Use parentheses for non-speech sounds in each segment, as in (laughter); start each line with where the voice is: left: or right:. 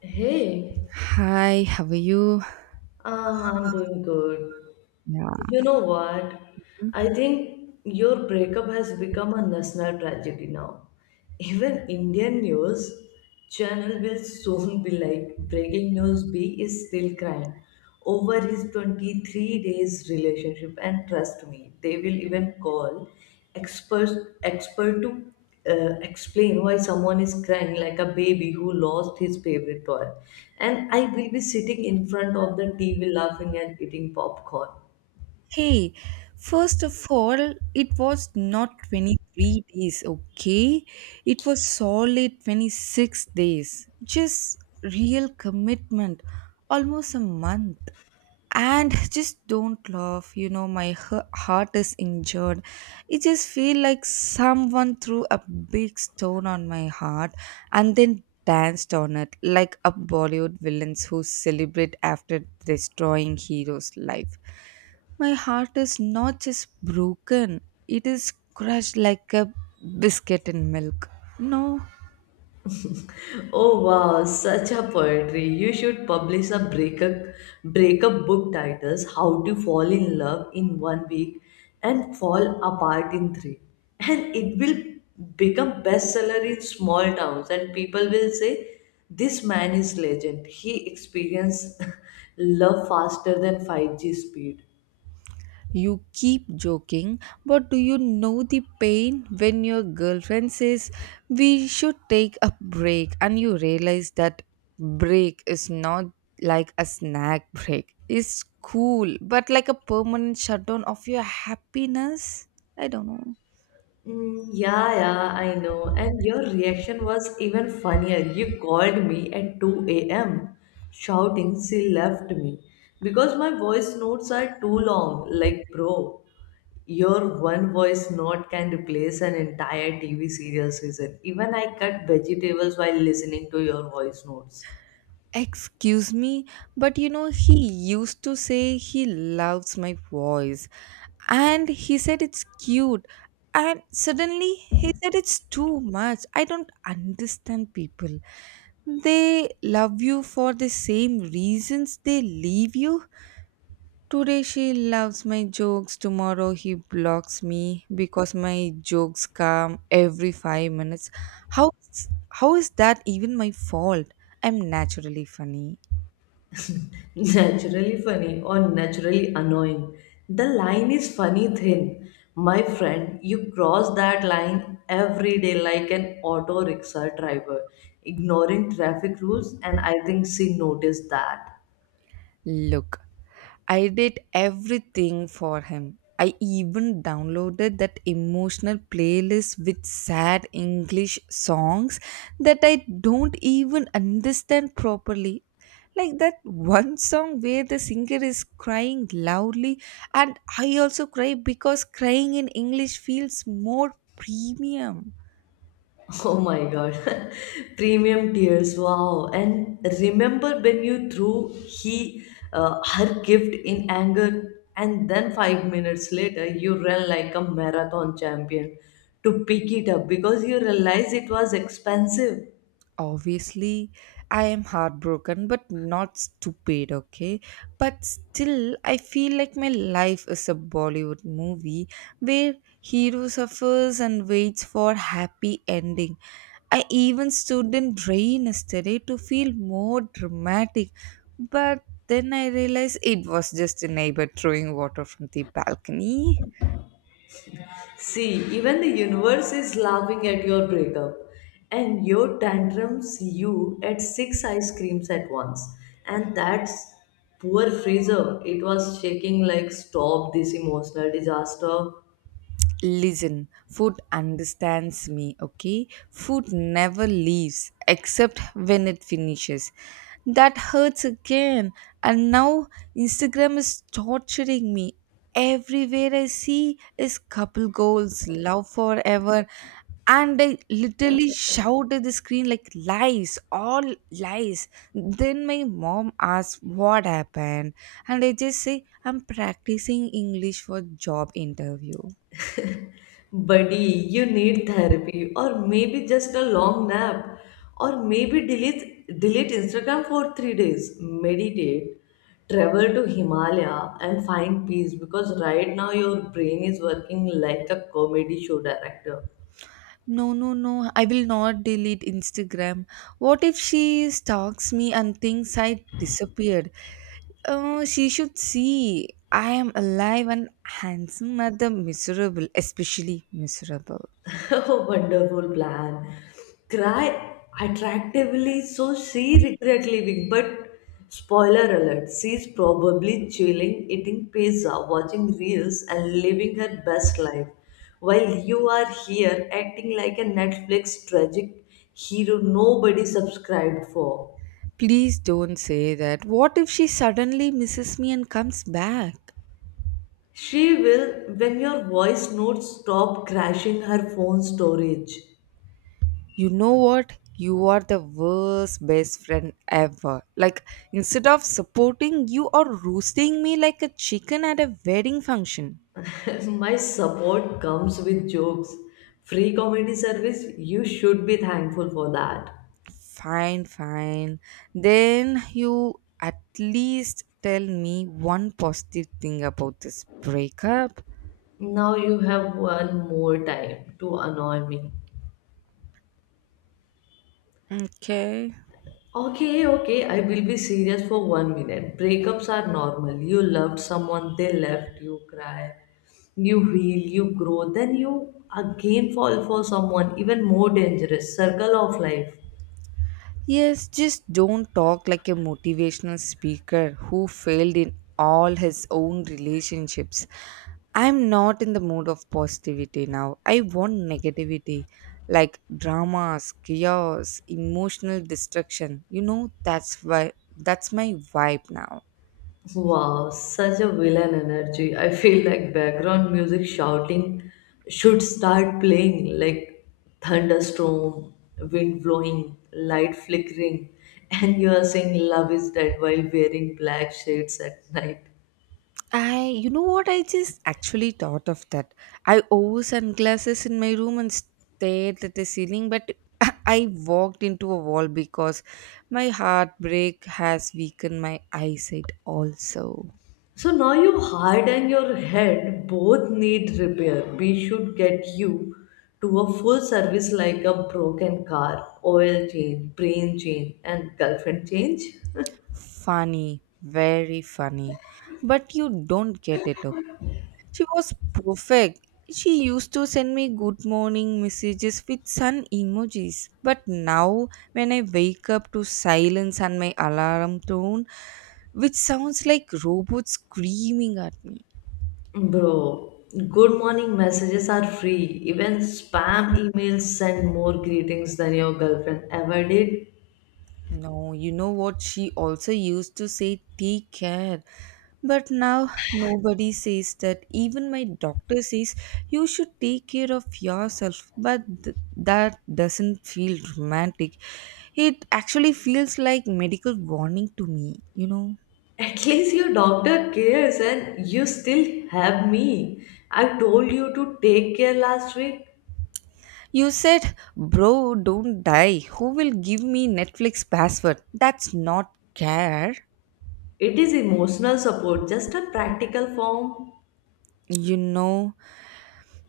left: Hey,
right: Hi, how are you?
left: I'm doing good.
right: Yeah.
left: You know what? I think your breakup has become a national tragedy now. Even Indian news channel will soon be like, breaking news, B is still crying over his 23 days relationship, and trust me, they will even call experts expert to explain why someone is crying like a baby who lost his favorite toy, and I will be sitting in front of the TV laughing and eating popcorn.
right: Hey, first of all, it was not 23 days, okay? It was solid 26 days. Just real commitment. Almost a month. And just don't laugh, my heart is injured. It just feel like someone threw a big stone on my heart, and then danced on it like a bollywood villains who celebrate after destroying hero's life. My heart is not just broken, it is crushed like a biscuit in milk. No.
left: Oh wow, such a poetry. You should publish a breakup book titles How to Fall in Love in One Week and Fall Apart in Three. And it will become bestseller in small towns and people will say this man is legend. He experienced (laughs) love faster than 5G speed.
right: You keep joking, but do you know the pain when your girlfriend says, We should take a break, and you realize that break is not like a snack break. It's cool, but like a permanent shutdown of your happiness? I don't know.
left: Mm, yeah, yeah, I know. And your reaction was even funnier. You called me at 2 a.m. shouting, she left me. Because my voice notes are too long. Like, bro, your one voice note can replace an entire TV serial season. Even I cut vegetables while listening to your voice notes.
right: Excuse me, but he used to say he loves my voice, and he said it's cute, and suddenly he said it's too much. I don't understand people. They love you for the same reasons they leave you. Today she loves my jokes, tomorrow he blocks me because my jokes come every 5 minutes. How is that even my fault? I'm naturally funny.
left: (laughs) Naturally funny or naturally annoying. The line is funny thin. My friend, you cross that line every day like an auto rickshaw driver ignoring traffic rules, and I think she noticed that.
right: Look, I did everything for him. I even downloaded that emotional playlist with sad English songs that I don't even understand properly. Like that one song where the singer is crying loudly, and I also cry because crying in English feels more premium.
left: Oh my god. (laughs) Premium tears. Wow. And remember when you threw he her gift in anger and then 5 minutes later you ran like a marathon champion to pick it up because you realized it was expensive.
right: Obviously, I am heartbroken, but not stupid, okay? But still, I feel like my life is a Bollywood movie where hero suffers and waits for happy ending. I even stood in rain yesterday to feel more dramatic, but then I realized it was just a neighbor throwing water from the balcony.
left: See, even the universe is laughing at your breakup and your tantrums. You at six ice creams at once. And that's poor Fraser. It was shaking like, stop this emotional disaster.
right: Listen, food understands me, okay? Food never leaves except when it finishes. That hurts again. And now Instagram is torturing me. Everywhere I see is couple goals, love forever, and I literally shout at the screen like lies, all lies. Then my mom asks what happened, and I just say I'm practicing English for job interview.
left: Buddy, you need therapy, or maybe just a long nap, or maybe delete Instagram for 3 days. Meditate, travel to Himalaya and find peace, because right now your brain is working like a comedy show director.
right: No, no, no. I will not delete Instagram. What if she stalks me and thinks I disappeared? Oh, she should see. I am alive and handsome at the miserable, especially miserable.
left: (laughs) Oh, wonderful plan. Cry attractively so she regret leaving. But spoiler alert, she's probably chilling, eating pizza, watching reels, and living her best life. While you are here acting like a Netflix tragic hero nobody subscribed for.
right: Please don't say that. What if she suddenly misses me and comes back?
left: She will when your voice notes stop crashing her phone storage.
right: You know what? You are the worst best friend ever. Like, instead of supporting, you are roasting me like a chicken at a wedding function.
left: (laughs) My support comes with jokes. Free comedy service, you should be thankful for that.
right: Fine, fine. Then you at least tell me one positive thing about this breakup.
left: Now you have one more time to annoy me.
right: Okay.
left: Okay, okay, I will be serious for 1 minute. Breakups are normal. You loved someone, they left, you cry, you heal, you grow, then you again fall for someone even more dangerous. Circle of life.
right: Yes, just don't talk like a motivational speaker who failed in all his own relationships. I'm not in the mood of positivity now. I want negativity, like dramas, chaos, emotional destruction. You know, that's why that's my vibe now.
left: Wow, such a villain energy. I feel like background music shouting should start playing like thunderstorm, wind blowing, light flickering, (laughs) and you are saying love is dead while wearing black shades at night.
right: You know what, I just actually thought of that. I wore sunglasses in my room and stared at the ceiling, but (laughs) I walked into a wall because my heartbreak has weakened my eyesight also.
left: So now your heart and your head both need repair. We should get you to a full service like a broken car: oil change, brain change, and girlfriend change.
right: Funny, very funny. But you don't get it. Okay? She was perfect. She used to send me good morning messages with sun emojis. But now, when I wake up to silence and my alarm tone, which sounds like robots screaming at me.
left: Bro, good morning messages are free. Even spam emails send more greetings than your girlfriend ever did.
right: No, you know what? She also used to say, Take care. But now nobody says that. Even my doctor says, You should take care of yourself. But that doesn't feel romantic. It actually feels like medical warning to me, you know.
left: At least your doctor cares, and you still have me. I told you to take care last week.
right: You said, Bro, don't die. Who will give me Netflix password? That's not care.
left: It is emotional support, just a practical form.
right: You know,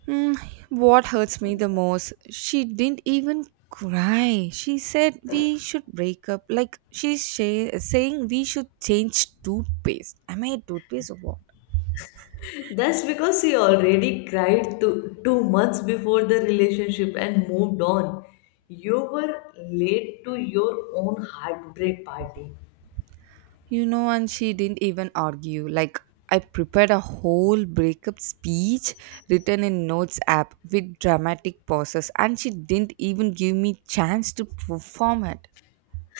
right: Mm, what hurts me the most, she didn't even cry. She said we should break up. Like she's saying we should change toothpaste. Am I a toothpaste or what?
left: That's because she already cried two months before the relationship and moved on. You were late to your own heartbreak party.
right: You know, and she didn't even argue. Like I prepared a whole breakup speech written in notes app with dramatic pauses and she didn't even give me chance to perform it.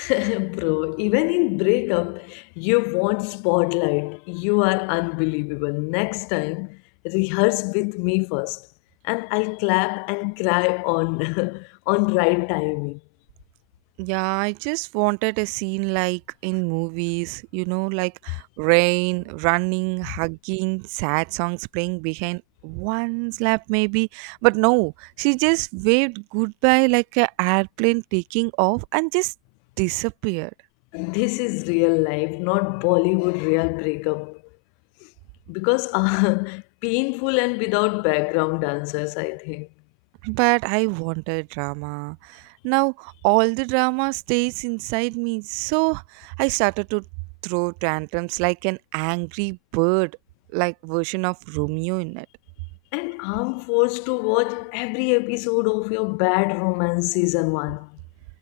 left: (laughs) Bro, even in breakup, you want spotlight. You are unbelievable. Next time, rehearse with me first, and I'll clap and cry on (laughs) on right timing.
right: Yeah, I just wanted a scene like in movies, like rain, running, hugging, sad songs playing behind one slap maybe. But no, she just waved goodbye like a airplane taking off and just disappeared.
left: This is real life, not Bollywood real breakup. Because (laughs) painful and without background dancers, I think.
right: But I wanted drama. Now all the drama stays inside me, so I started to throw tantrums like an angry bird, like version of Romeo in it.
left: And I'm forced to watch every episode of your Bad Romance season one.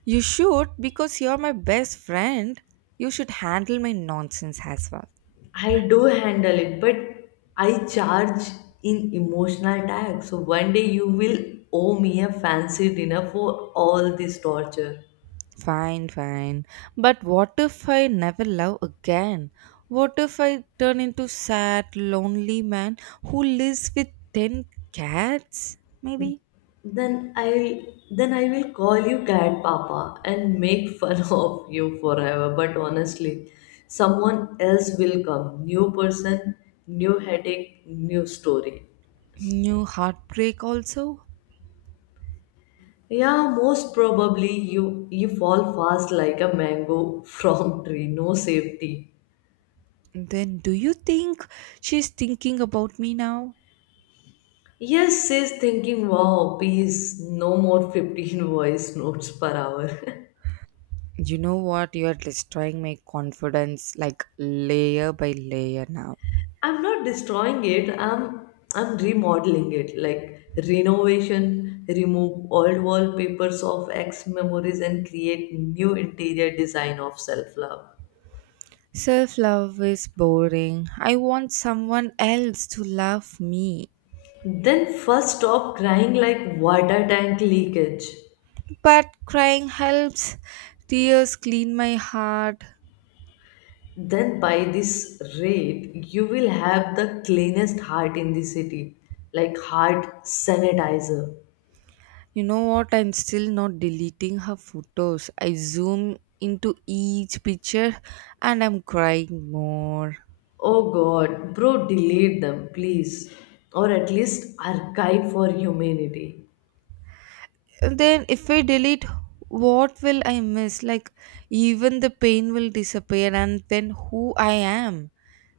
right: You should, because you're my best friend. You should handle my nonsense as well.
left: I do handle it, but I charge in emotional tax. So one day you will owe me a fancy dinner for all this torture.
right: Fine, fine. But what if I never love again? What if I turn into sad, lonely man who lives with 10 cats? Maybe.
left: Then I will call you cat papa and make fun (laughs) of you forever. But honestly, someone else will come. New person, new headache, new story.
right: New heartbreak also?
left: Yeah, most probably you fall fast like a mango (laughs) from tree. No safety.
right: Then do you think she's thinking about me now?
left: Yes, says thinking, wow, peace, no more 15 (laughs) voice notes per hour. (laughs)
right: You know what? You're destroying my confidence like layer by layer now.
left: I'm not destroying it, I'm remodeling it like renovation. Remove old wallpapers of ex memories and create new interior design of self-love.
right: Self love is boring. I want someone else to love me.
left: Then first stop crying like water tank leakage.
right: But crying helps. Tears clean my heart.
left: Then by this rate, you will have the cleanest heart in the city, like heart sanitizer.
right: You know what? I'm still not deleting her photos. I zoom into each picture and I'm crying more.
left: Oh God, bro, delete them, please. Or at least archive for humanity.
right: And then, if I delete, what will I miss? Like, even the pain will disappear, and then who I am.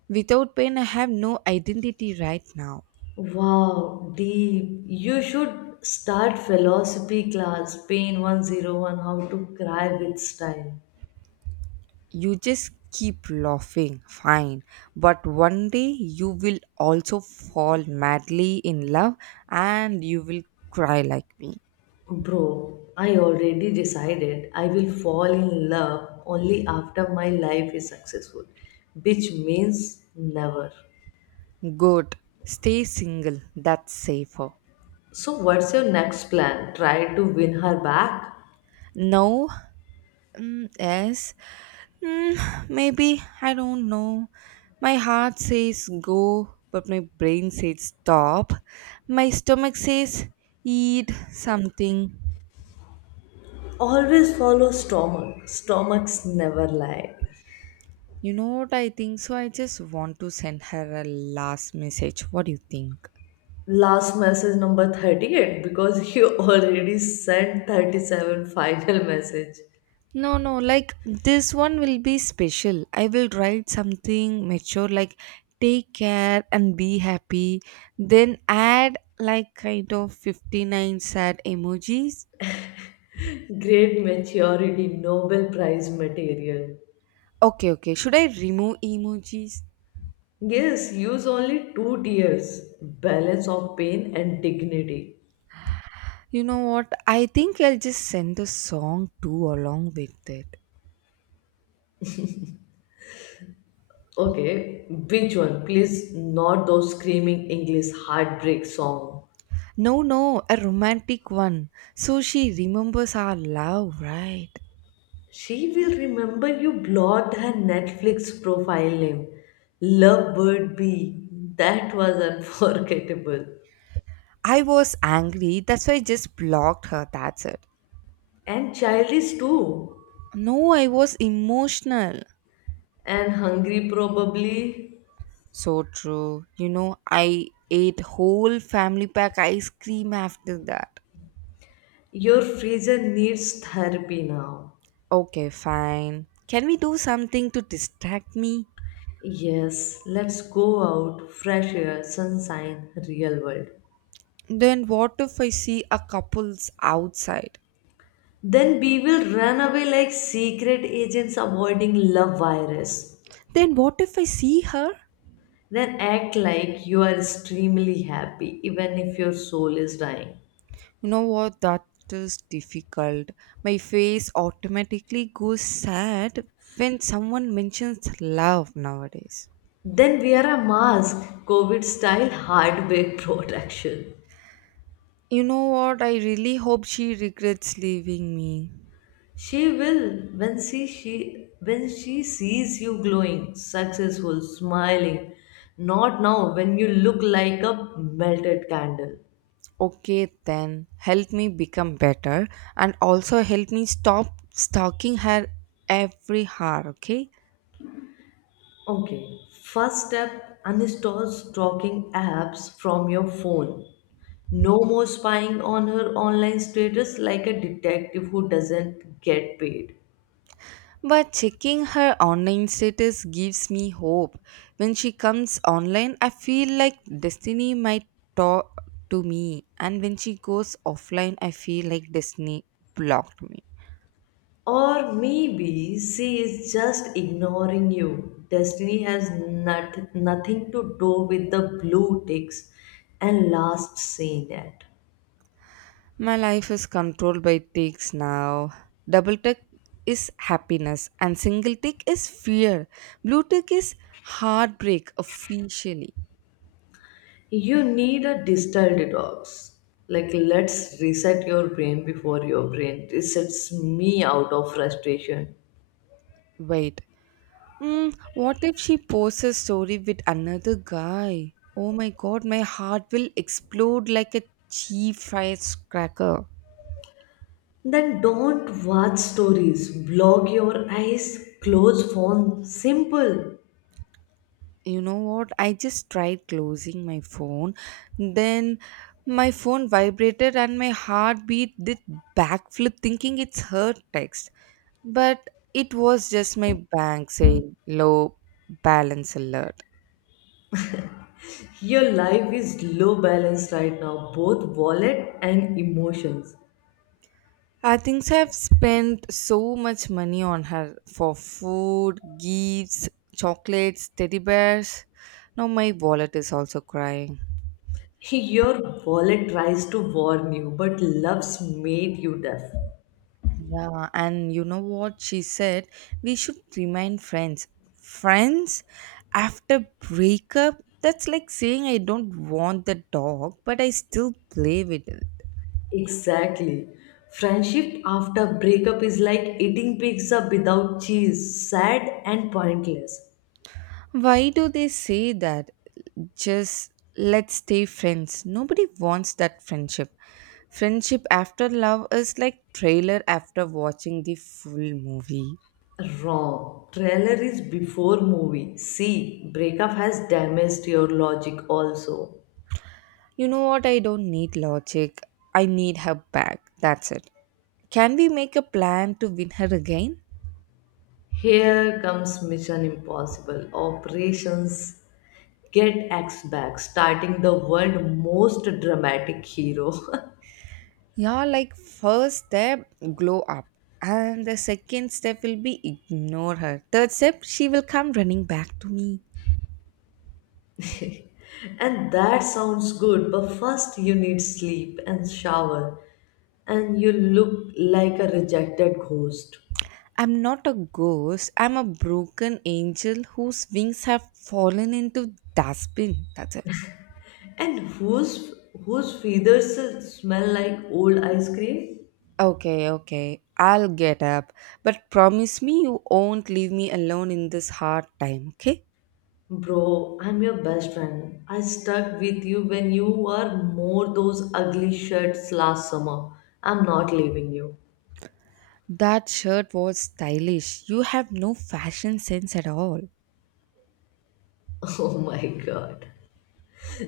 right: Without pain, I have no identity right now.
left: Wow, deep. You should start philosophy class, Pain 101, how to cry with style.
right: You just keep laughing, fine. But one day you will also fall madly in love and you will cry like me.
left: Bro, I already decided I will fall in love only after my life is successful, which means never.
right: Good. Stay single. That's safer.
left: So, what's your next plan? Try to win her back?
right: No. Mm, yes. Mm, maybe. I don't know. My heart says go, but my brain says stop. My stomach says eat something.
left: Always follow stomach. Stomachs never lie.
right: You know what I think? So I just want to send her a last message. What do you think?
left: Last message number 38, because you (laughs) already sent 37 final message.
right: No, no, like this one will be special. I will write something mature like take care and be happy. Then add like kind of 59 sad emojis.
left: Great maturity, Nobel Prize material.
right: Okay, okay. Should I remove emojis?
left: Yes, use only two tiers, balance of pain and dignity.
right: You know what? I think I'll just send the song too along with it.
left: Okay, which one? Please, not those screaming English heartbreak song.
right: No, no, a romantic one. So she remembers our love, right?
left: She will remember you blocked her Netflix profile name, Lovebird B. That was (laughs) unforgettable.
right: I was angry, that's why I just blocked her, that's it.
left: And childish too.
right: No, I was emotional.
left: And hungry probably.
right: So true. You know, I ate whole family pack ice cream after that.
left: Your freezer needs therapy now.
right: Okay, fine. Can we do something to distract me?
left: Yes, let's go out, fresh air, sunshine, real world.
right: Then what if I see a couple's outside?
left: Then we will run away like secret agents avoiding love virus.
right: Then what if I see her?
left: Then act like you are extremely happy, even if your soul is dying.
right: You know what? That is difficult. My face automatically goes sad when someone mentions love nowadays.
left: Then wear a mask, COVID style hardware (laughs) protection.
right: You know what? I really hope she regrets leaving me.
left: She will when she sees you glowing, successful, smiling. Not now when you look like a melted candle.
right: Okay, then help me become better and also help me stop stalking her every hour, okay?
left: Okay. First step, uninstall stalking apps from your phone. No more spying on her online status like a detective who doesn't get paid.
right: But checking her online status gives me hope. When she comes online, I feel like destiny might talk to me, and when she goes offline, I feel like destiny blocked me.
left: Or maybe she is just ignoring you. Destiny has not, nothing to do with the blue ticks and last seen at.
right: My life is controlled by ticks now. Double tick is happiness, and single tick is fear. Blue tick is heartbreak officially.
left: You need a digital detox. Like, let's reset your brain before your brain resets me out of frustration.
right: Wait. What if she posts a story with another guy? Oh my god, my heart will explode like a cheap firecracker. Cracker.
left: Then don't watch stories, block your eyes, close phone. Simple.
right: You know what? I just tried closing my phone. Then my phone vibrated and my heartbeat did backflip thinking it's her text. But it was just my bank saying low balance alert.
left: Your life is low balance right now, both wallet and emotions.
right: I think so, I've spent so much money on her for food, gifts, chocolates, teddy bears. Now my wallet is also crying.
left: Hey, your wallet tries to warn you, but love's made you deaf.
right: Yeah, and you know what she said? We should remain friends. Friends after breakup? That's like saying I don't want the dog, but I still play with it.
left: Exactly. Friendship after breakup is like eating pizza without cheese, sad and pointless.
right: Why do they say that? Just let's stay friends. Nobody wants that friendship. Friendship after love is like trailer after watching the full movie.
left: Wrong. Trailer is before movie. See, breakup has damaged your logic also.
right: You know what? I don't need logic. I need her back. That's it. Can we make a plan to win her again?
left: Here comes Mission Impossible. Operations Get X Back, starting the world most dramatic hero. (laughs)
right: Yeah, like first step, glow up. And the second step will be ignore her. Third step, she will come running back to me.
left: And that sounds good, but first you need sleep and shower, and you look like a rejected ghost.
right: I'm not a ghost. I'm a broken angel whose wings have fallen into dustbin. That's it.
left: And whose feathers smell like old ice cream?
right: Okay, okay. I'll get up. But promise me you won't leave me alone in this hard time, okay?
left: Bro, I'm your best friend. I stuck with you when you were more those ugly shirts last summer. I'm not leaving you.
right: That shirt was stylish. You have no fashion sense at all.
left: (laughs) Oh my god.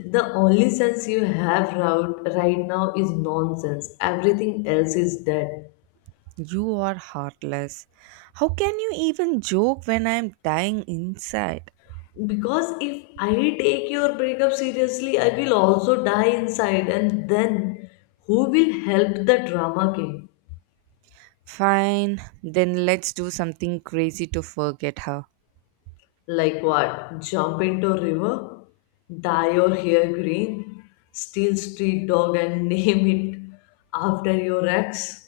left: The only sense you have right now is nonsense. Everything else is dead.
right: You are heartless. How can you even joke when I'm dying inside?
left: Because if I take your breakup seriously, I will also die inside, and then who will help the drama king?
right: Fine, then let's do something crazy to forget her.
left: Like what? Jump into a river, dye your hair green, steal street dog and (laughs) name it after your ex?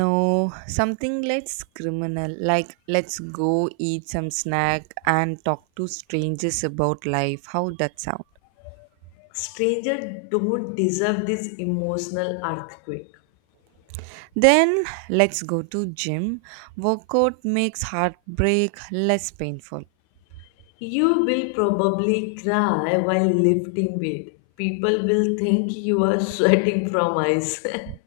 right: No, something less criminal, like let's go eat some snack and talk to strangers about life. How that sound?
left: Stranger don't deserve this emotional earthquake.
right: Then let's go to gym. Workout makes heartbreak less painful.
left: You will probably cry while lifting weight. People will think you are (laughs) sweating from ice. (laughs)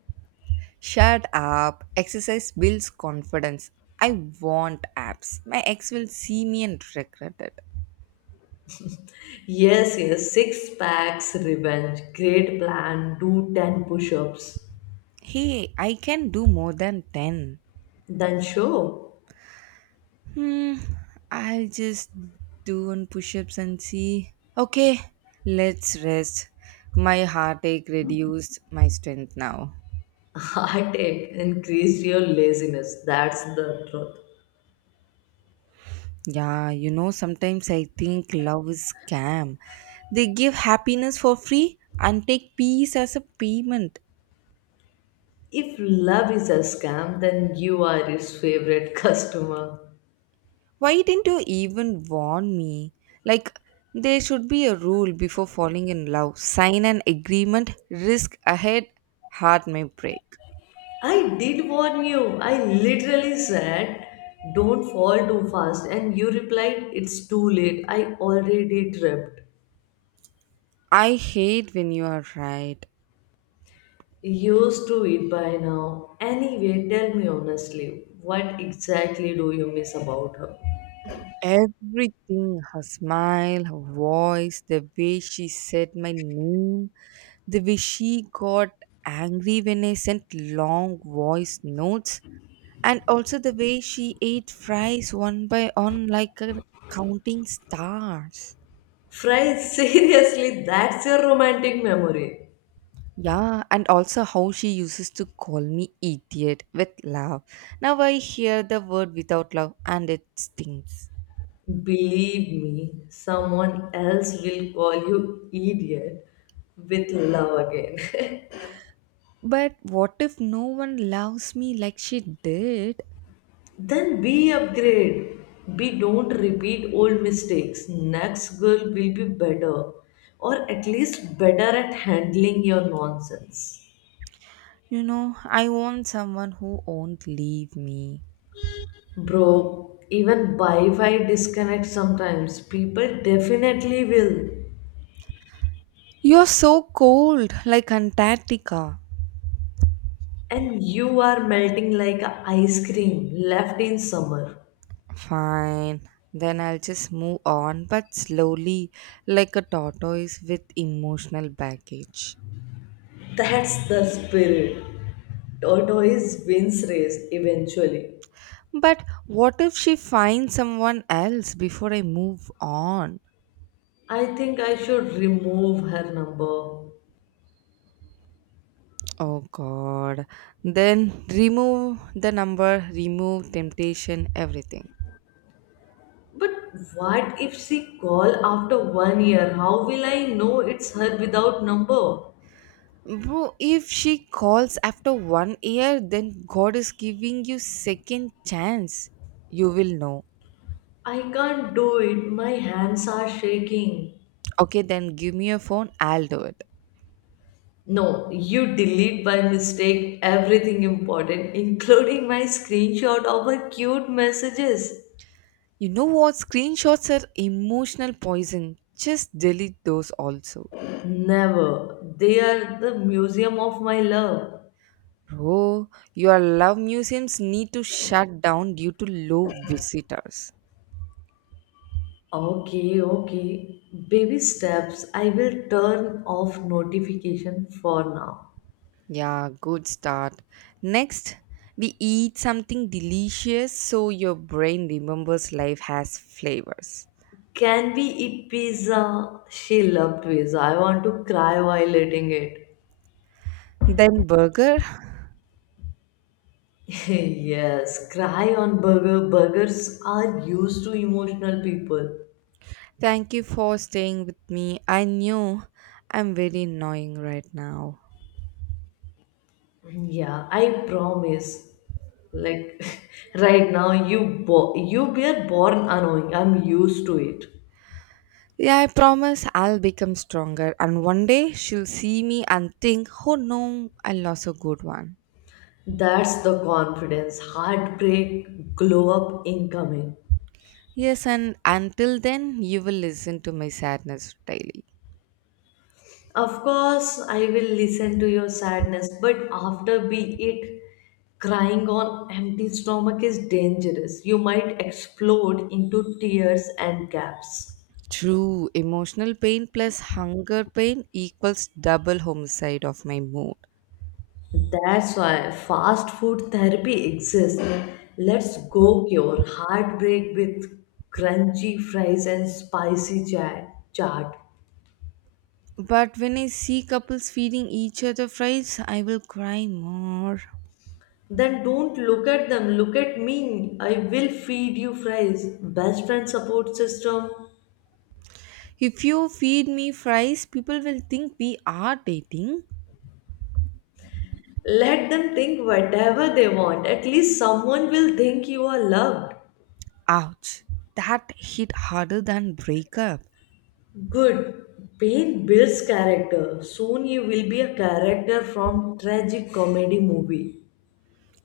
right: Shut up. Exercise builds confidence. I want abs. My ex will see me and regret it.
left: Yes, yes, six packs revenge. Great plan. Do 10 push ups.
right: Hey, I can do more than 10.
left: Then show.
right: Hmm, I'll just do one push ups and see. Okay, let's rest. My heartache reduced my strength now.
left: (laughs) Heartache. Increase your laziness. That's the truth.
right: Yeah, sometimes I think love is scam. They give happiness for free and take peace as a payment.
left: If love is a scam, then you are his favorite (laughs) customer.
right: Why didn't you even warn me? Like, there should be a rule before falling in love. Sign an agreement, risk ahead, heart may break.
left: I did warn you. I literally said, don't fall too fast. And you replied, it's too late, I already tripped.
right: I hate when you are right.
left: Used to it by now. Anyway, tell me honestly, what exactly do you miss about her?
right: Everything, her smile, her voice, the way she said my name, the way she got angry when I sent long voice notes, and also the way she ate fries one by one like a counting stars.
left: Fry, (laughs) seriously, that's your romantic memory.
right: Yeah, and also how she uses to call me idiot with love. Now I hear the word without love and it stings.
left: Believe me, someone else will call you idiot with love again.
right: But what if no one loves me like she did?
left: (laughs) Then be upgrade. Be, don't repeat old mistakes. Next girl will be better, or at least better at handling your nonsense.
right: You know, I want someone who won't leave me.
left: Bro, even Wi-Fi disconnects sometimes. People definitely will.
right: You're so cold, like Antarctica.
left: And you are melting like a ice cream left in summer.
right: Fine. Then I'll just move on, but slowly, like a tortoise with emotional baggage.
left: That's the spirit. Tortoise wins race eventually.
right: But what if she finds someone else before I move on?
left: I think I should remove her number.
right: Oh god. Then remove the number, remove temptation, everything.
left: But what if she call after 1 year? How will I know it's her without number?
right: Bro, if she calls after one year, then God is giving you second chance. You will know.
left: I can't do it. My hands are shaking.
right: Okay, then give me your phone, I'll do it.
left: No, you delete by mistake everything important, including my screenshot of her cute messages.
right: You know what? Screenshots are emotional poison. Just delete those also.
left: Never. They are the museum of my love.
right: Bro, your love museums need to shut down due to low visitors.
left: Okay, okay. Baby steps. I will turn off notification for now.
right: Yeah, good start. Next, we eat something delicious so your brain remembers life has flavors.
left: Can we eat pizza? She loved pizza. I want to cry while eating it.
right: Then burger.
left: (laughs) Yes, cry on burger. Burgers are used to emotional people.
right: Thank you for staying with me. I knew I'm very annoying right now.
left: Yeah, I promise. Like (laughs) right now, you were born annoying. I'm used to it.
right: Yeah, I promise I'll become stronger, and one day she'll see me and think, oh no, I lost a good one.
left: That's the confidence. Heartbreak glow up incoming.
right: Yes, and until then, you will listen to my sadness daily.
left: Of course, I will listen to your sadness, but after be it, crying on empty stomach is dangerous. You might explode into tears and gaps.
right: True, emotional pain plus hunger pain equals double homicide of my mood.
left: That's why fast food therapy exists. Let's go cure heartbreak with crunchy fries and spicy chaat.
right: But when I see couples feeding each other fries, I will cry more.
left: Then don't look at them, look at me. I will feed you fries. Best friend support system.
right: If you feed me fries, people will think we are dating.
left: Let them think whatever they want. At least someone will think you are loved.
right: Ouch. That hit harder than breakup.
left: Good. Pain builds character. Soon you will be a character from tragic comedy movie.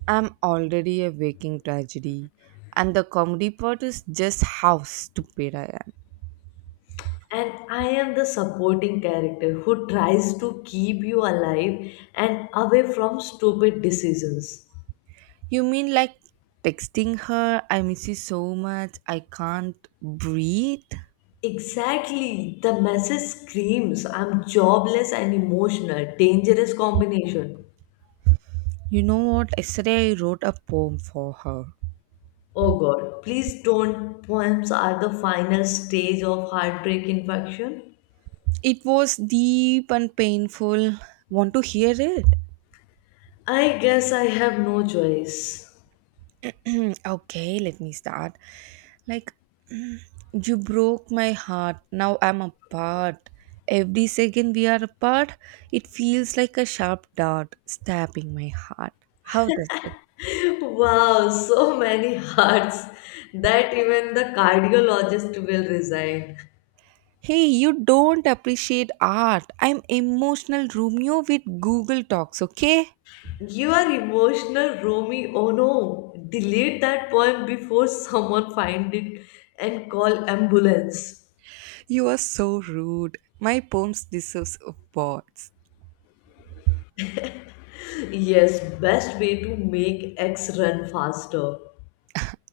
right: I'm already a waking tragedy. And the comedy part is just how stupid I am.
left: And I am the supporting character who tries to keep you alive and away from stupid decisions.
right: You mean like texting her, I miss you so much, I can't breathe?
left: Exactly. The message screams I'm jobless and emotional. Dangerous combination.
right: You know what? Yesterday I wrote a poem for her.
left: Oh God, please don't. Poems are the final stage of heartbreak infection.
right: It was deep and painful. Want to hear it?
left: I guess I have no choice. (laughs)
right: (clears throat) Okay, let me start. Like, (clears throat) mm, you broke my heart. Now I'm apart. Every second we are apart, it feels like a sharp dart stabbing my heart. How does it?
left: Wow, so many hearts that even the cardiologist will resign.
right: Hey, you don't appreciate art. I'm emotional Romeo with Google Talks, okay?
left: You are emotional, Romy. Oh no. Delete that poem before someone find it and call ambulance.
right: You are so rude. My poems deserves awards.
left: Yes, best way to make X run faster.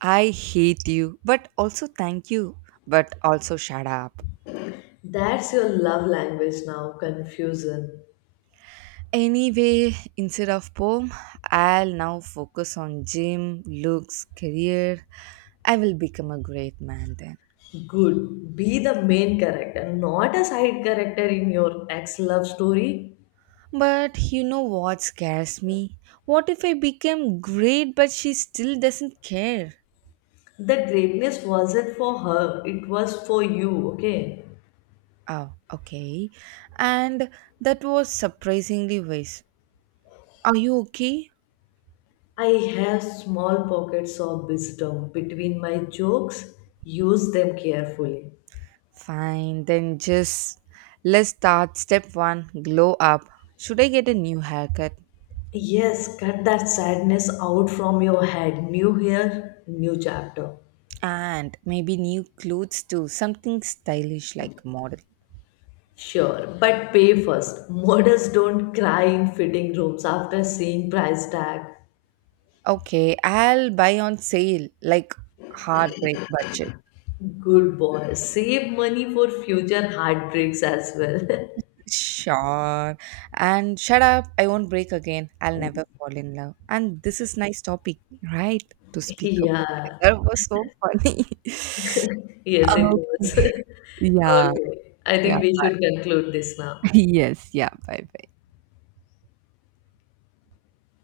right: I hate you, but also thank you, but also shut up.
left: That's your love language now, confusion.
right: Anyway, instead of poem, I'll now focus on gym, looks, career. I will become a great man then.
left: Good. Be the main character, not a side character in your ex love story.
right: But you know what scares me? What if I become great but she still doesn't care?
left: The greatness wasn't for her, it was for you, okay?
right: Oh, okay. And that was surprisingly wise. Are you okay?
left: I have small pockets of wisdom between my jokes. Use them carefully.
right: Fine, then just let's start step one glow up. Should I get a new haircut?
left: Yes, cut that sadness out from your head. New year, new chapter.
right: And maybe new clothes too, something stylish like model.
left: Sure, but pay first. Models don't cry in fitting rooms after seeing price tag.
right: Okay, I'll buy on sale like heartbreak budget.
left: Good boy. Save money for future heartbreaks as well.
right: Sure. And shut up, I won't break again. I'll never fall in love. And this is nice topic right to
left: (laughs)
right: speak about it.
left: Yeah.
right: That was so funny. (laughs)
left: Yes, it
right: Okay.
left: was. (laughs)
right: Yeah.
left: Okay. I
right: Yeah.
left: think we should conclude this
right: Bye.
left: now.
right: (laughs) Yes. Yeah. Bye bye.